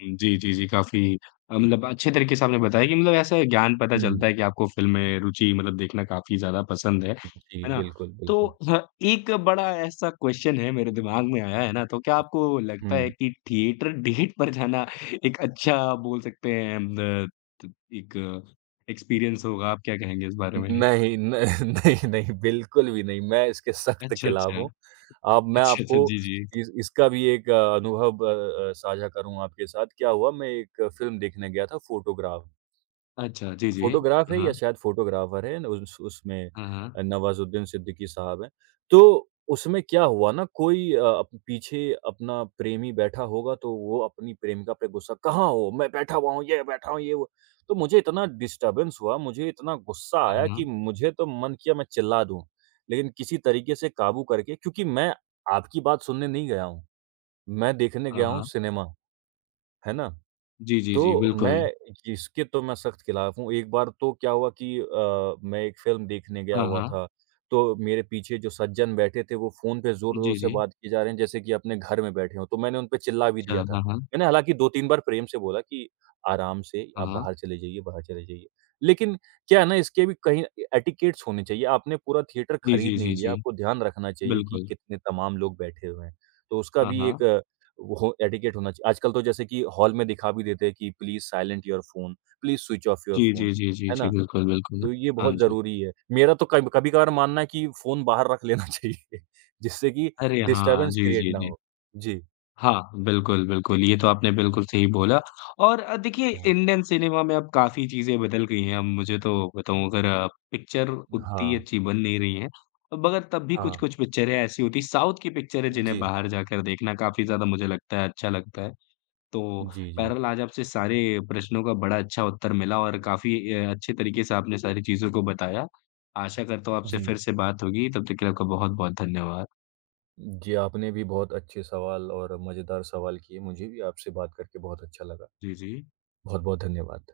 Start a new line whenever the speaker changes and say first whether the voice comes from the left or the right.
left: जी, जी, जी, काफ़ी मतलब अच्छे तरीके से आपने बताया कि मतलब ऐसे ज्ञान पता
right: हुँ।
left: चलता है कि आपको फ़िल्म में रूचि मतलब देखना काफ़ी ज़्यादा पसंद है,
right: जी,
left: है ना।
right: बिल्कुल,
left: तो
right: बिल्कुल।
left: ह एक बड़ा ऐसा क्वेस्चन है, मेरे दिमाग में आया है ना, तो क्या आपको लगता है
right: हुँ।
left: कि थिएटर डेट पर जाना एक अच्छा, आप बोल सकते हैं द त एक एक्सपीरियंस होगा, आप क्या कहेंगे इस बारे में?
right: नहीं, न नहीं, नहीं, बिल्कुल भी नहीं, मैं इसके सख्त
left: अच्छा,
right: खिलाफ
left: अच्छा।
right: हूँ। अ, मैं
left: अच्छा, अच्छा।
right: आपको
left: जी, जी।
right: इस इसका भी एक अ, अनुभव अ अ, साझा करूँगा आपके साथ। क्या हुआ, मैं एक फ़िल्म देखने गया था फोटोग्राफ।
left: अच्छा, जी, जी।
right: फ़ोटोग्राफ है
left: हाँ।
right: या शायद फ़ोटोग्राफर है अन उस उसमें
left: हाँ, हाँ।
right: अ, नवाजुद्दीन सिद्दीकी साहब हैं। तो उसमें क्या हुआ ना, कोई अ, पीछे अपना प्रेमी बैठा होगा, तो वो अपनी प्रेमिका पे गुस्सा, "कहाँ हो? मैं बैठा हुआ हूँ, ये बैठा हूँ, ये वो।" तो मुझे इतना डिस्टर्बेंस हुआ, मुझे इतना गुस्सा
left: हाँ,
right: आया कि
left: हाँ।
right: मुझे तो मन किया मैं चिल्ला दूँ। लेकिन किसी तरीके से काबू करके क्योंकि मैं आपकी बात सुनने नहीं गया हूँ, मैं देखने
left: हाँ,
right: गया हूँ
left: हाँ।
right: सिनेमा, है ना।
left: जी, जी, जी,
right: तो
left: बिल्कुल।
right: मैं इसके तो मैं सख्त खिलाफ हूँ। एक बार तो क्या हुआ कि अ, मैं एक फ़िल्म देखने गया
left: हाँ,
right: हुआ
left: हाँ।
right: था, तो मेरे पीछे जो सज्जन बैठे थे, वो फ़ोन पे ज़ोर ज़ोर
left: जी,
right: से
left: जी।
right: बात किए जा रहे हैं जैसे कि अपने घर में बैठे हों, तो मैंने उनपे चिल्ला भी
left: अच्छा,
right: दिया था।
left: हाँ, हाँ।
right: मैंने हालाँकि 2-3 बार प्रेम से बोला कि, "आराम से,
left: हाँ,
right: आप
left: हाँ।
right: बाहर चले जाइए, बाहर चले जाइए।" लेकिन क्या है ना ,इसके भी कहीं ए एटिकेट्स होने चाहिए, आपने पूरा थिएटर
left: जी,
right: खरीद
left: जी,
right: नहीं
left: जी,
right: लिया,
left: जी।
right: आपको ध्यान रखना चाहिए कि
left: बिल्कुल।
right: कितने तमाम लोग बैठे हुए हैं। तो उसका
left: हाँ,
right: भी एक
left: हाँ।
right: हो एटिकेट होना चाहिए। आजकल तो जैसे कि हॉल में दिखा भी देते हैं कि please silent your phone, please switch off your
left: जी,
right: फ़ोन,
left: जी, जी, जी,
right: है
left: जी,
right: ना,
left: बिल्कुल, बिल्कुल।
right: तो ये
left: हाँ
right: बहुत
left: जी।
right: ज़रूरी है। मेरा तो कभ कभी-कभार मानना है कि फ़ोन बाहर रख लेना चाहिए जिससे कि
left: अरे, हाँ!
right: डिस्टर्बेंस
left: जी,
right: क्रिएट
left: जी,
right: ना
left: जी।
right: हो। जी।
left: हाँ, बिल्कुल, बिल्कुल, ये तो आपने बिल्कुल सही बोला। और अ, देखिए
right: हाँ।
left: इंडियन सिनेमा में अब काफ़ी चीज़ें बदल गई हैं। अब मुझे तो बताऊँ अगर अ, पिक्चर उतनी
right: हाँ।
left: अच्छी बन नहीं रही हैं। अब अगर तब भी
right: हाँ।
left: कुछ-कुछ पिक्चरें ऐसी होती हैं साउथ की पिक्चरें जिन्हें
right: जी।
left: बाहर जाकर देखना काफ़ी ज़्यादा मुझे लगता है अच्छा लगता है। तो
right: जी, जी।
left: बहरहाल आज आपसे सारे प्रश्नों का बड़ा अच्छा उत्तर मिला, और काफ़ी अ अच्छे तरीके से आपने सारी चीज़ों को बताया। आशा करता हूँ आपसे
right: जी।
left: फिर से बात होगी, तब तक के लिए आपका बहुत-बहुत धन्यवाद।
right: जी, आपने भी बहुत अच्छे सवाल और मज़ेदार सवाल किए, मुझे भी आपसे बात करके बहुत अच्छा लगा।
left: जी, जी।
right: बहुत-बहुत धन्यवाद।